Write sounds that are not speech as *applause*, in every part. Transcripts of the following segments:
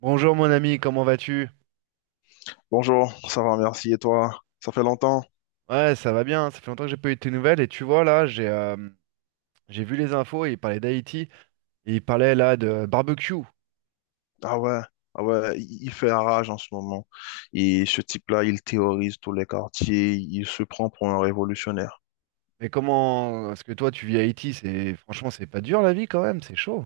Bonjour mon ami, comment vas-tu? Bonjour, ça va, merci. Et toi? Ça fait longtemps? Ouais, ça va bien, ça fait longtemps que j'ai pas eu de tes nouvelles et tu vois là, j'ai vu les infos, il parlait d'Haïti et il parlait là de barbecue. Ah ouais, ah ouais, il fait rage en ce moment. Et ce type-là, il théorise tous les quartiers, il se prend pour un révolutionnaire. Mais comment parce que toi tu vis à Haïti, c'est franchement c'est pas dur la vie quand même, c'est chaud.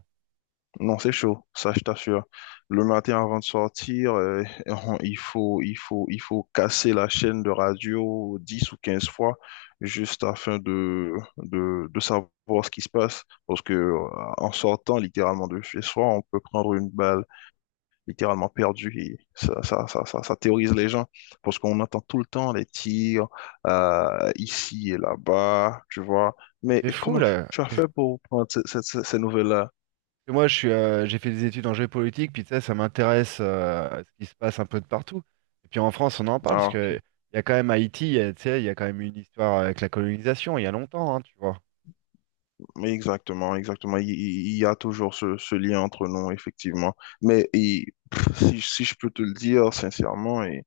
Non, c'est chaud, ça je t'assure. Le matin avant de sortir, *laughs* il faut casser la chaîne de radio 10 ou 15 fois juste afin de savoir ce qui se passe. Parce que en sortant littéralement de chez soi, on peut prendre une balle littéralement perdu et ça terrorise les gens parce qu'on entend tout le temps les tirs ici et là-bas, tu vois. Mais Mais c'est fou comment là. tu as Qu'est-ce fait pour prendre ces nouvelles-là? que moi je suis j'ai fait des études en géopolitique, puis tu sais, ça m'intéresse à ce qui se passe un peu de partout. Et puis en France, on en parle parce Ah, ok. que il y a quand même Haïti, tu sais, il y a quand même une histoire avec la colonisation, il y a longtemps, hein, tu vois. Mais exactement, exactement. Il y a toujours ce lien entre nous, effectivement. Mais et, si je peux te le dire sincèrement, et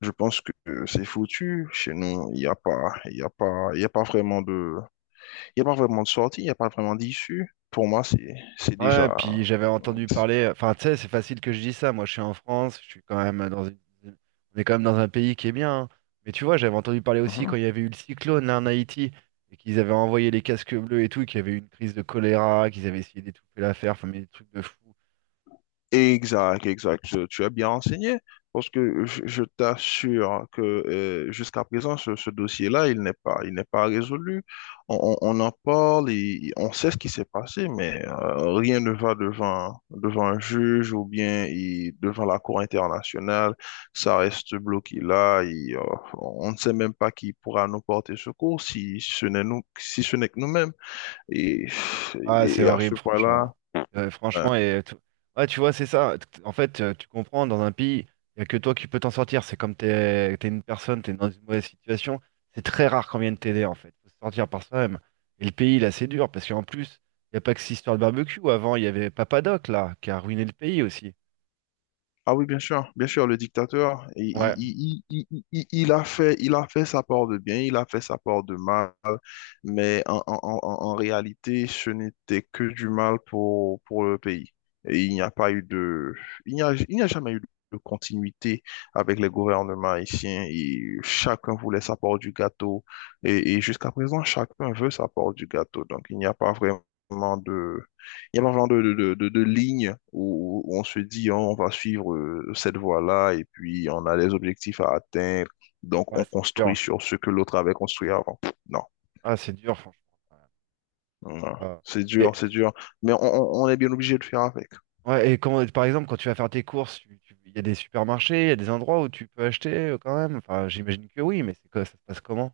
je pense que c'est foutu. Chez nous, il n'y a pas, il y a pas vraiment de, il y a pas vraiment de sortie, il n'y a pas vraiment d'issue. Pour moi, c'est Ouais, déjà, puis j'avais entendu différentes. parler, enfin tu sais, c'est facile que je dise ça, moi je suis en France, je suis quand même dans une... on est quand même dans un pays qui est bien, hein. Mais tu vois, j'avais entendu parler aussi quand Mhm. il y avait eu le cyclone là en Haïti, et qu'ils avaient envoyé les casques bleus et tout, et qu'il y avait eu une crise de choléra, qu'ils avaient essayé d'étouffer l'affaire, enfin mais des trucs de fou. Exact, exact. Tu es bien renseigné parce que je t'assure que jusqu'à présent, ce dossier-là, il n'est pas résolu. On en parle et on sait ce qui s'est passé, mais rien ne va devant, devant un juge ou bien devant la Cour internationale. Ça reste bloqué là et on ne sait même pas qui pourra nous porter secours si ce n'est nous, si ce n'est que nous-mêmes. Et, Ah, c'est et à ce horrible, franchement. point-là, hein, Franchement, ouais, tu vois, c'est ça. En fait, tu comprends, dans un pays, il n'y a que toi qui peux t'en sortir. C'est comme t'es une personne, t'es dans une mauvaise situation. C'est très rare qu'on vienne t'aider, en fait. Faut se sortir par soi-même. Et le pays, là, c'est dur, parce qu'en plus, il n'y a pas que cette histoire de barbecue. Avant, il y avait Papadoc, là, qui a ruiné le pays aussi. Ah oui, bien sûr, le dictateur, il, Ouais, il, il, il, il- il a fait, il a fait sa part de bien, il a fait sa part de mal, mais en réalité, ce n'était que du mal pour le pays. Et il n'y a pas eu de, il n'y a jamais eu de continuité avec les gouvernements haïtiens et chacun voulait sa part du gâteau et jusqu'à présent, chacun veut sa part du gâteau. Donc, il n'y a pas vraiment il y a un genre de ligne où on se dit, oh, on va suivre cette voie-là et puis on a des objectifs à atteindre. Donc, ouais, on c'est construit dur. sur ce que l'autre avait construit avant. Non, Ah, c'est dur, franchement. non, Ouais. Ah. c'est dur, c'est dur. Mais on est bien obligé de faire avec. Ouais, et quand, par exemple, quand tu vas faire tes courses, il y a des supermarchés, il y a des endroits où tu peux acheter quand même. Enfin, j'imagine que oui, mais c'est quoi, ça se passe comment?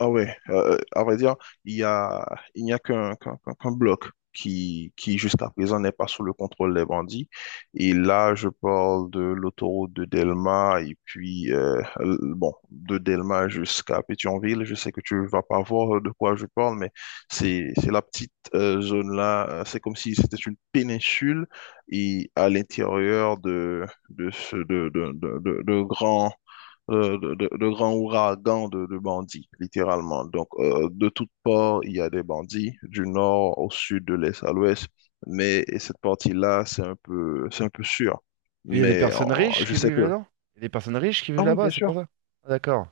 Ah ouais, à vrai dire, il y a, il n'y a qu'un bloc qui jusqu'à présent n'est pas sous le contrôle des bandits. Et là, je parle de l'autoroute de Delma et puis, bon, de Delma jusqu'à Pétionville. Je sais que tu vas pas voir de quoi je parle, mais c'est la petite zone-là. C'est comme si c'était une péninsule et à l'intérieur de grands de grands ouragans de bandits, littéralement. Donc, de toutes parts, il y a des bandits, du nord au sud, de l'est à l'ouest. Mais et cette partie-là, c'est un peu sûr. Il y a des Mais personnes riches je qui sais vivent que... là-dedans? Il y a des personnes riches qui vivent Ah oui, là-bas, bien c'est pour sûr. ça? Ah, d'accord.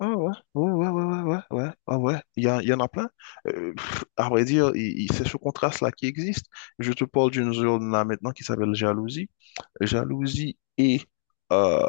Ah ouais, ouais, ouais, ouais, ouais, ouais, ouais, ouais, ouais. Il y en a plein. À vrai dire, c'est ce contraste-là qui existe. Je te parle d'une zone là maintenant qui s'appelle Jalousie. Jalousie et, euh,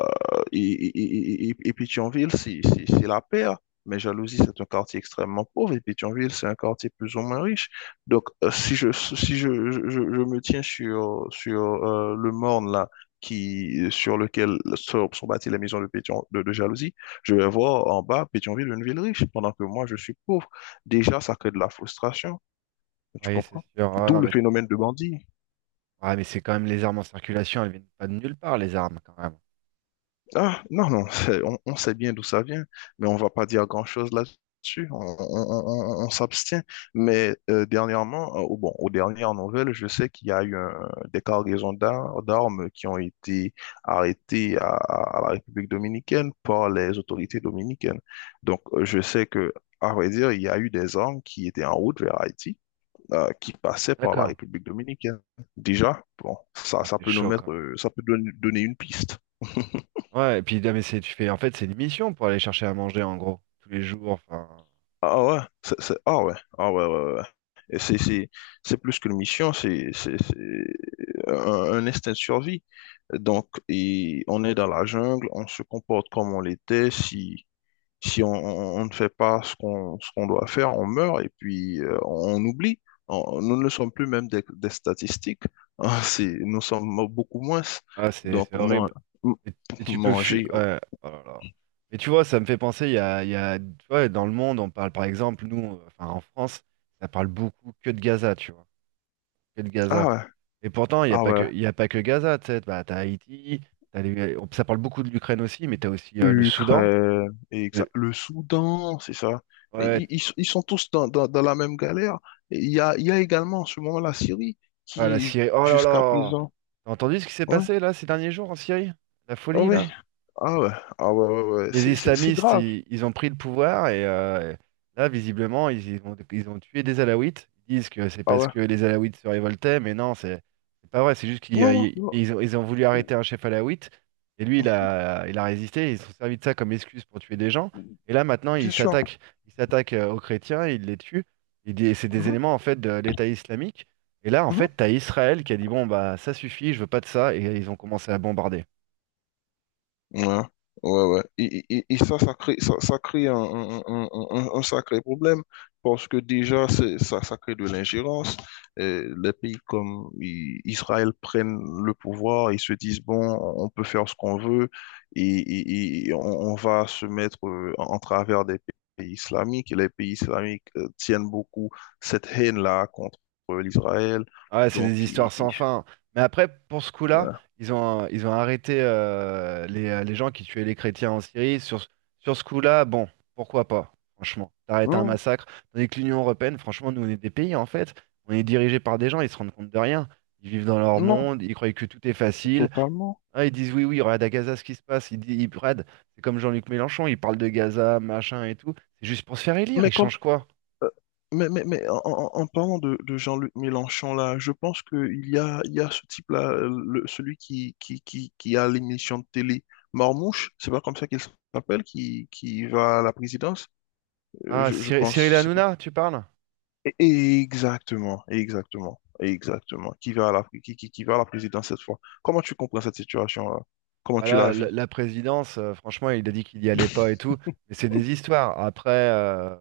et Pétionville, c'est la paire. Mais Jalousie, c'est un quartier extrêmement pauvre et Pétionville, c'est un quartier plus ou moins riche. Donc, si je, si je, je me tiens sur, sur le morne là, qui, sur lequel sont bâties les maisons de, Pétion, de Jalousie, je vais voir en bas Pétionville, une ville riche, pendant que moi, je suis pauvre. Déjà, ça crée de la frustration. Tu Oui, c'est comprends? sûr. Ah, D'où non, le mais c'est phénomène sûr. de bandit. Ah, mais c'est quand même les armes en circulation, elles viennent pas de nulle part, les armes, quand même. Ah, non, non, on sait bien d'où ça vient, mais on va pas dire grand-chose là-dessus. On s'abstient. Mais dernièrement, bon, aux dernières nouvelles, je sais qu'il y a eu des cargaisons d'armes qui ont été arrêtées à la République dominicaine par les autorités dominicaines. Donc, je sais que, à vrai dire, il y a eu des armes qui étaient en route vers Haïti, qui passaient par la D'accord. République dominicaine. Déjà, bon, ça, Ah, ça c'est peut nous chaud, quand mettre, même. Ça peut donner une piste. *laughs* Ouais, et puis, non, mais c'est, tu fais, en fait, c'est une mission pour aller chercher à manger, en gros, tous les jours. Enfin, Ah ouais, ah ouais, ah ouais, ouais, ouais, ouais. Et c'est plus qu'une mission, c'est un, un instinct de survie. Donc, et on est dans la jungle, on se comporte comme on l'était. Si on ne fait pas ce qu'on doit faire, on meurt et puis on, oublie. Nous ne sommes plus même des statistiques. *laughs* Nous sommes beaucoup moins. ah, c'est Donc, c'est horrible. m- Et, et tu peux fuir. manger. Oh. Ouais, oh là là. Mais tu vois, ça me fait penser, tu vois, dans le monde, on parle par exemple, nous, enfin en France, ça parle beaucoup que de Gaza, tu vois, que de Ah Gaza. ouais, Et pourtant, ah ouais. il y a pas que Gaza, tu sais, bah, t'as Haïti, ça parle beaucoup de l'Ukraine aussi, mais t'as aussi le Soudan, Ukraine, le- le Soudan, c'est ça. Et ouais, Ils, ils sont ils sont tous dans la même galère. Et il y a également en ce moment la Syrie ah, la qui, Syrie. Oh là jusqu'à là! présent, T'as entendu ce qui s'est ouais, passé là ces derniers jours en Syrie? La oh folie ouais, là? ah ouais, ah ouais, ouais, ouais. Les C'est islamistes, grave, ils ont pris le pouvoir et là, visiblement, ils ont, ils ont tué des Alaouites. Ils disent que c'est ah parce ouais. que les Alaouites se révoltaient, mais non, c'est pas vrai. C'est juste qu'ils Non, euh, ils- non, ils ont voulu arrêter un chef Alaouite et lui, il a résisté. Ils se sont servis de ça comme excuse pour tuer des gens. non. Et là, maintenant, Bien sûr. Ils s'attaquent aux chrétiens, ils les tuent. C'est des Mhm, éléments en fait de l'État islamique. Et là, en mhm. fait, t'as Israël qui a dit bon bah ça suffit, je veux pas de ça, et ils ont commencé à bombarder. Ouais, ouais, ouais. Et ça crée, ça crée un sacré problème parce que déjà, ça, ça crée de l'ingérence. Les pays comme Israël prennent le pouvoir, ils se disent, bon, on peut faire ce qu'on veut et on va se mettre en travers des pays islamiques. Et les pays islamiques tiennent beaucoup cette haine-là contre l'Israël. Ah ouais, c'est des Donc, histoires sans fin. Mais après, pour ce coup-là, ouais. Ils ont arrêté les gens qui tuaient les chrétiens en Syrie. Sur ce coup-là, bon, pourquoi pas, franchement. T'arrêtes un Hum, massacre. Tandis que l'Union européenne, franchement, nous, on est des pays, en fait. On est dirigés par des gens, ils se rendent compte de rien. Ils vivent dans leur non, monde, ils croient que tout est facile. totalement. Ah, ils disent oui, oui, regarde à Gaza ce qui se passe. Ils disent, ils, regarde, c'est comme Jean-Luc Mélenchon, il parle de Gaza, machin et tout. C'est juste pour se faire élire, Mais ils quand changent quoi? Euh, Mais, mais en parlant de Jean-Luc Mélenchon, là, je pense il y a ce type-là, celui qui a l'émission de télé Marmouche, c'est pas comme ça qu'il s'appelle, qui va à la présidence, Ah, je Cyril pense, c'est bon. Hanouna, tu parles? Exactement, exactement, exactement, qui va à la, qui va à la présidence cette fois. Comment tu comprends cette situation-là? Comment Bah tu la là, vis? la présidence, franchement, il a dit qu'il y allait pas et tout, mais c'est des histoires. Après,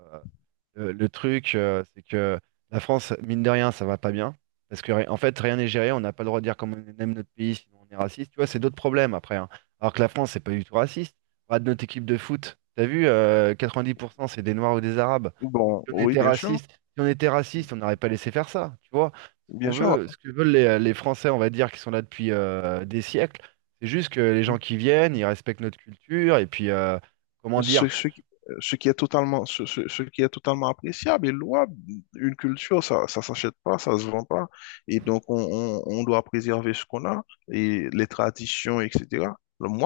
le truc, c'est que la France, mine de rien, ça va pas bien. Parce que, en fait, rien n'est géré, on n'a pas le droit de dire comment on aime notre pays, sinon on est raciste. Tu vois, c'est d'autres problèmes après, hein. Alors que la France, c'est pas du tout raciste. Regarde notre équipe de foot, t'as vu, 90% c'est des Noirs ou des Arabes. Bon, oui, bien sûr, Si on était raciste, on n'aurait pas laissé faire ça, tu vois. Ce bien qu'on sûr. veut, ce que veulent les Français, on va dire, qui sont là depuis des siècles. C'est juste que les gens qui viennent, ils respectent notre culture, et puis, comment dire, Ce, ce qui ce qui est totalement appréciable et louable. Une culture, ça s'achète pas, ça se vend pas. Et donc, on doit préserver ce qu'on a et les traditions, etc.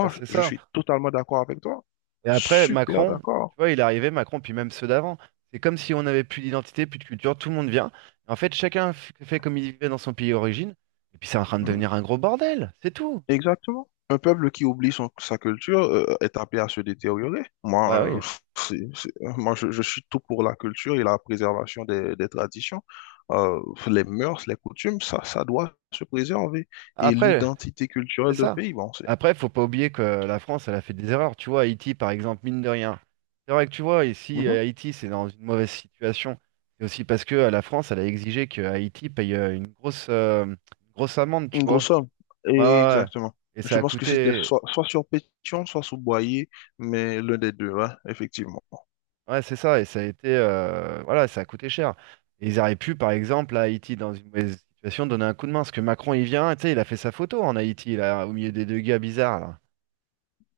bah, c'est je ça. suis totalement d'accord avec toi. Et après, Super Macron, tu d'accord. vois, il est arrivé, Macron, puis même ceux d'avant. C'est comme si on n'avait plus d'identité, plus de culture, tout le monde vient. En fait, fait comme il vivait dans son pays d'origine, et puis c'est en train de Mhm. devenir un gros bordel, c'est tout. Exactement. Un peuple qui oublie sa culture est appelé à se détériorer. Moi, Bah oui. *laughs* Moi je suis tout pour la culture et la préservation des traditions. Euh, les mœurs, les coutumes, ça doit se préserver. Et Après. l'identité C'est culturelle d'un ça. pays, bon, c'est... Après, faut pas oublier que la France, elle a fait des erreurs. Tu vois, Haïti, par exemple, mine de rien. C'est vrai que tu vois, ici, Mhm. Haïti, c'est dans une mauvaise situation. C'est aussi parce que la France, elle a exigé que Haïti paye une grosse, une grosse amende, tu Une grosse vois. somme. Ouais, ouais, Et ouais. exactement. Et ça Je a pense que c'était coûté. soit sur Pétion, soit sur Boyer, mais l'un des deux, hein, effectivement. *laughs* Ouais, c'est ça. Et ça a été. Euh, voilà, ça a coûté cher. Et ils auraient pu, par exemple, à Haïti, dans une mauvaise situation, donner un coup de main. Parce que Macron, il vient, tu sais, il a fait sa photo en Haïti, là, au milieu des deux gars bizarres, là.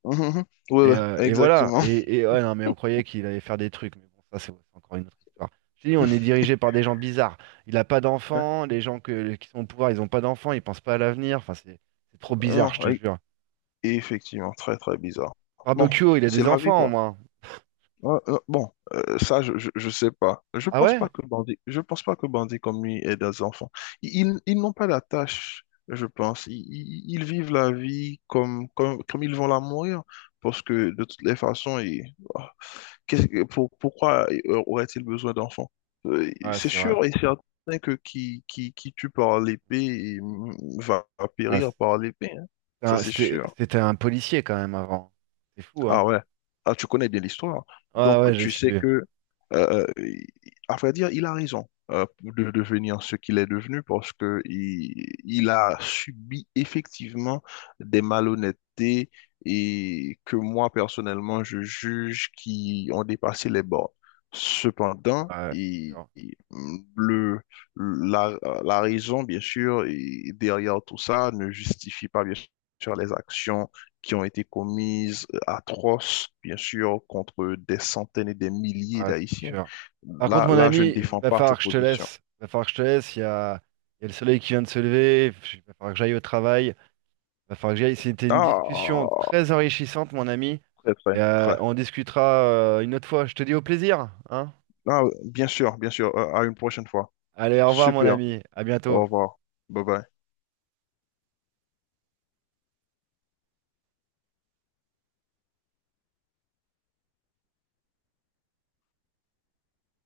Mhm, mhm. Oui, oui, Et voilà. exactement. Et ouais, non, mais on croyait qu'il allait faire des trucs. Mais bon, ça, c'est encore une autre histoire. Je te dis, on est *laughs* dirigé par des gens bizarres. Il n'a pas d'enfants. Qui sont au pouvoir, ils n'ont pas d'enfants. Ils pensent pas à l'avenir. Enfin, c'est trop Hein, bizarre, je te non. jure. Et effectivement, très très bizarre. Bon, Barbecue, il a c'est des la vie, enfants, au quoi. moins. Ouais, bon, ça, je sais pas. Ah ouais? Je pense pas que bandit comme lui aide des enfants. Ils n'ont pas la tâche, je pense. Ils vivent la vie comme ils vont la mourir. Parce que de toutes les façons, ah, pourquoi aurait-il besoin d'enfants? Ouais, C'est c'est vrai. sûr et certain que qui tue par l'épée il va Ouais, périr c'était par l'épée, hein. Ça, c'est sûr. C'était un policier, quand même, avant. C'est fou, hein? Ah ouais. Ah, tu connais bien l'histoire. Ouais, Donc, ouais, j'ai tu sais su. que, euh, il- à vrai dire, il a raison de devenir ce qu'il est devenu parce que il a subi effectivement des malhonnêtetés et que moi, personnellement, je juge qui ont dépassé les bords. Cependant, Ouais, c'est dur. Le, la, la raison, bien sûr, et derrière tout ça ne justifie pas, bien sûr, les actions qui ont été commises atroces, bien sûr, contre des centaines et des milliers Ouais, c'est d'Haïtiens. sûr. Par contre, Là, mon là, je ne ami, défends va pas falloir cette que je te position. laisse. Va falloir que je te laisse. Il y a le soleil qui vient de se lever. Il va falloir que j'aille au travail. Va falloir que j'aille. C'était une discussion Ah, très enrichissante, mon ami. très, très, Et, très. on discutera une autre fois. Je te dis au plaisir, hein? Ah, bien sûr, bien sûr. À une prochaine fois. Allez, au revoir, mon Super. ami. À Au bientôt. revoir. Bye bye.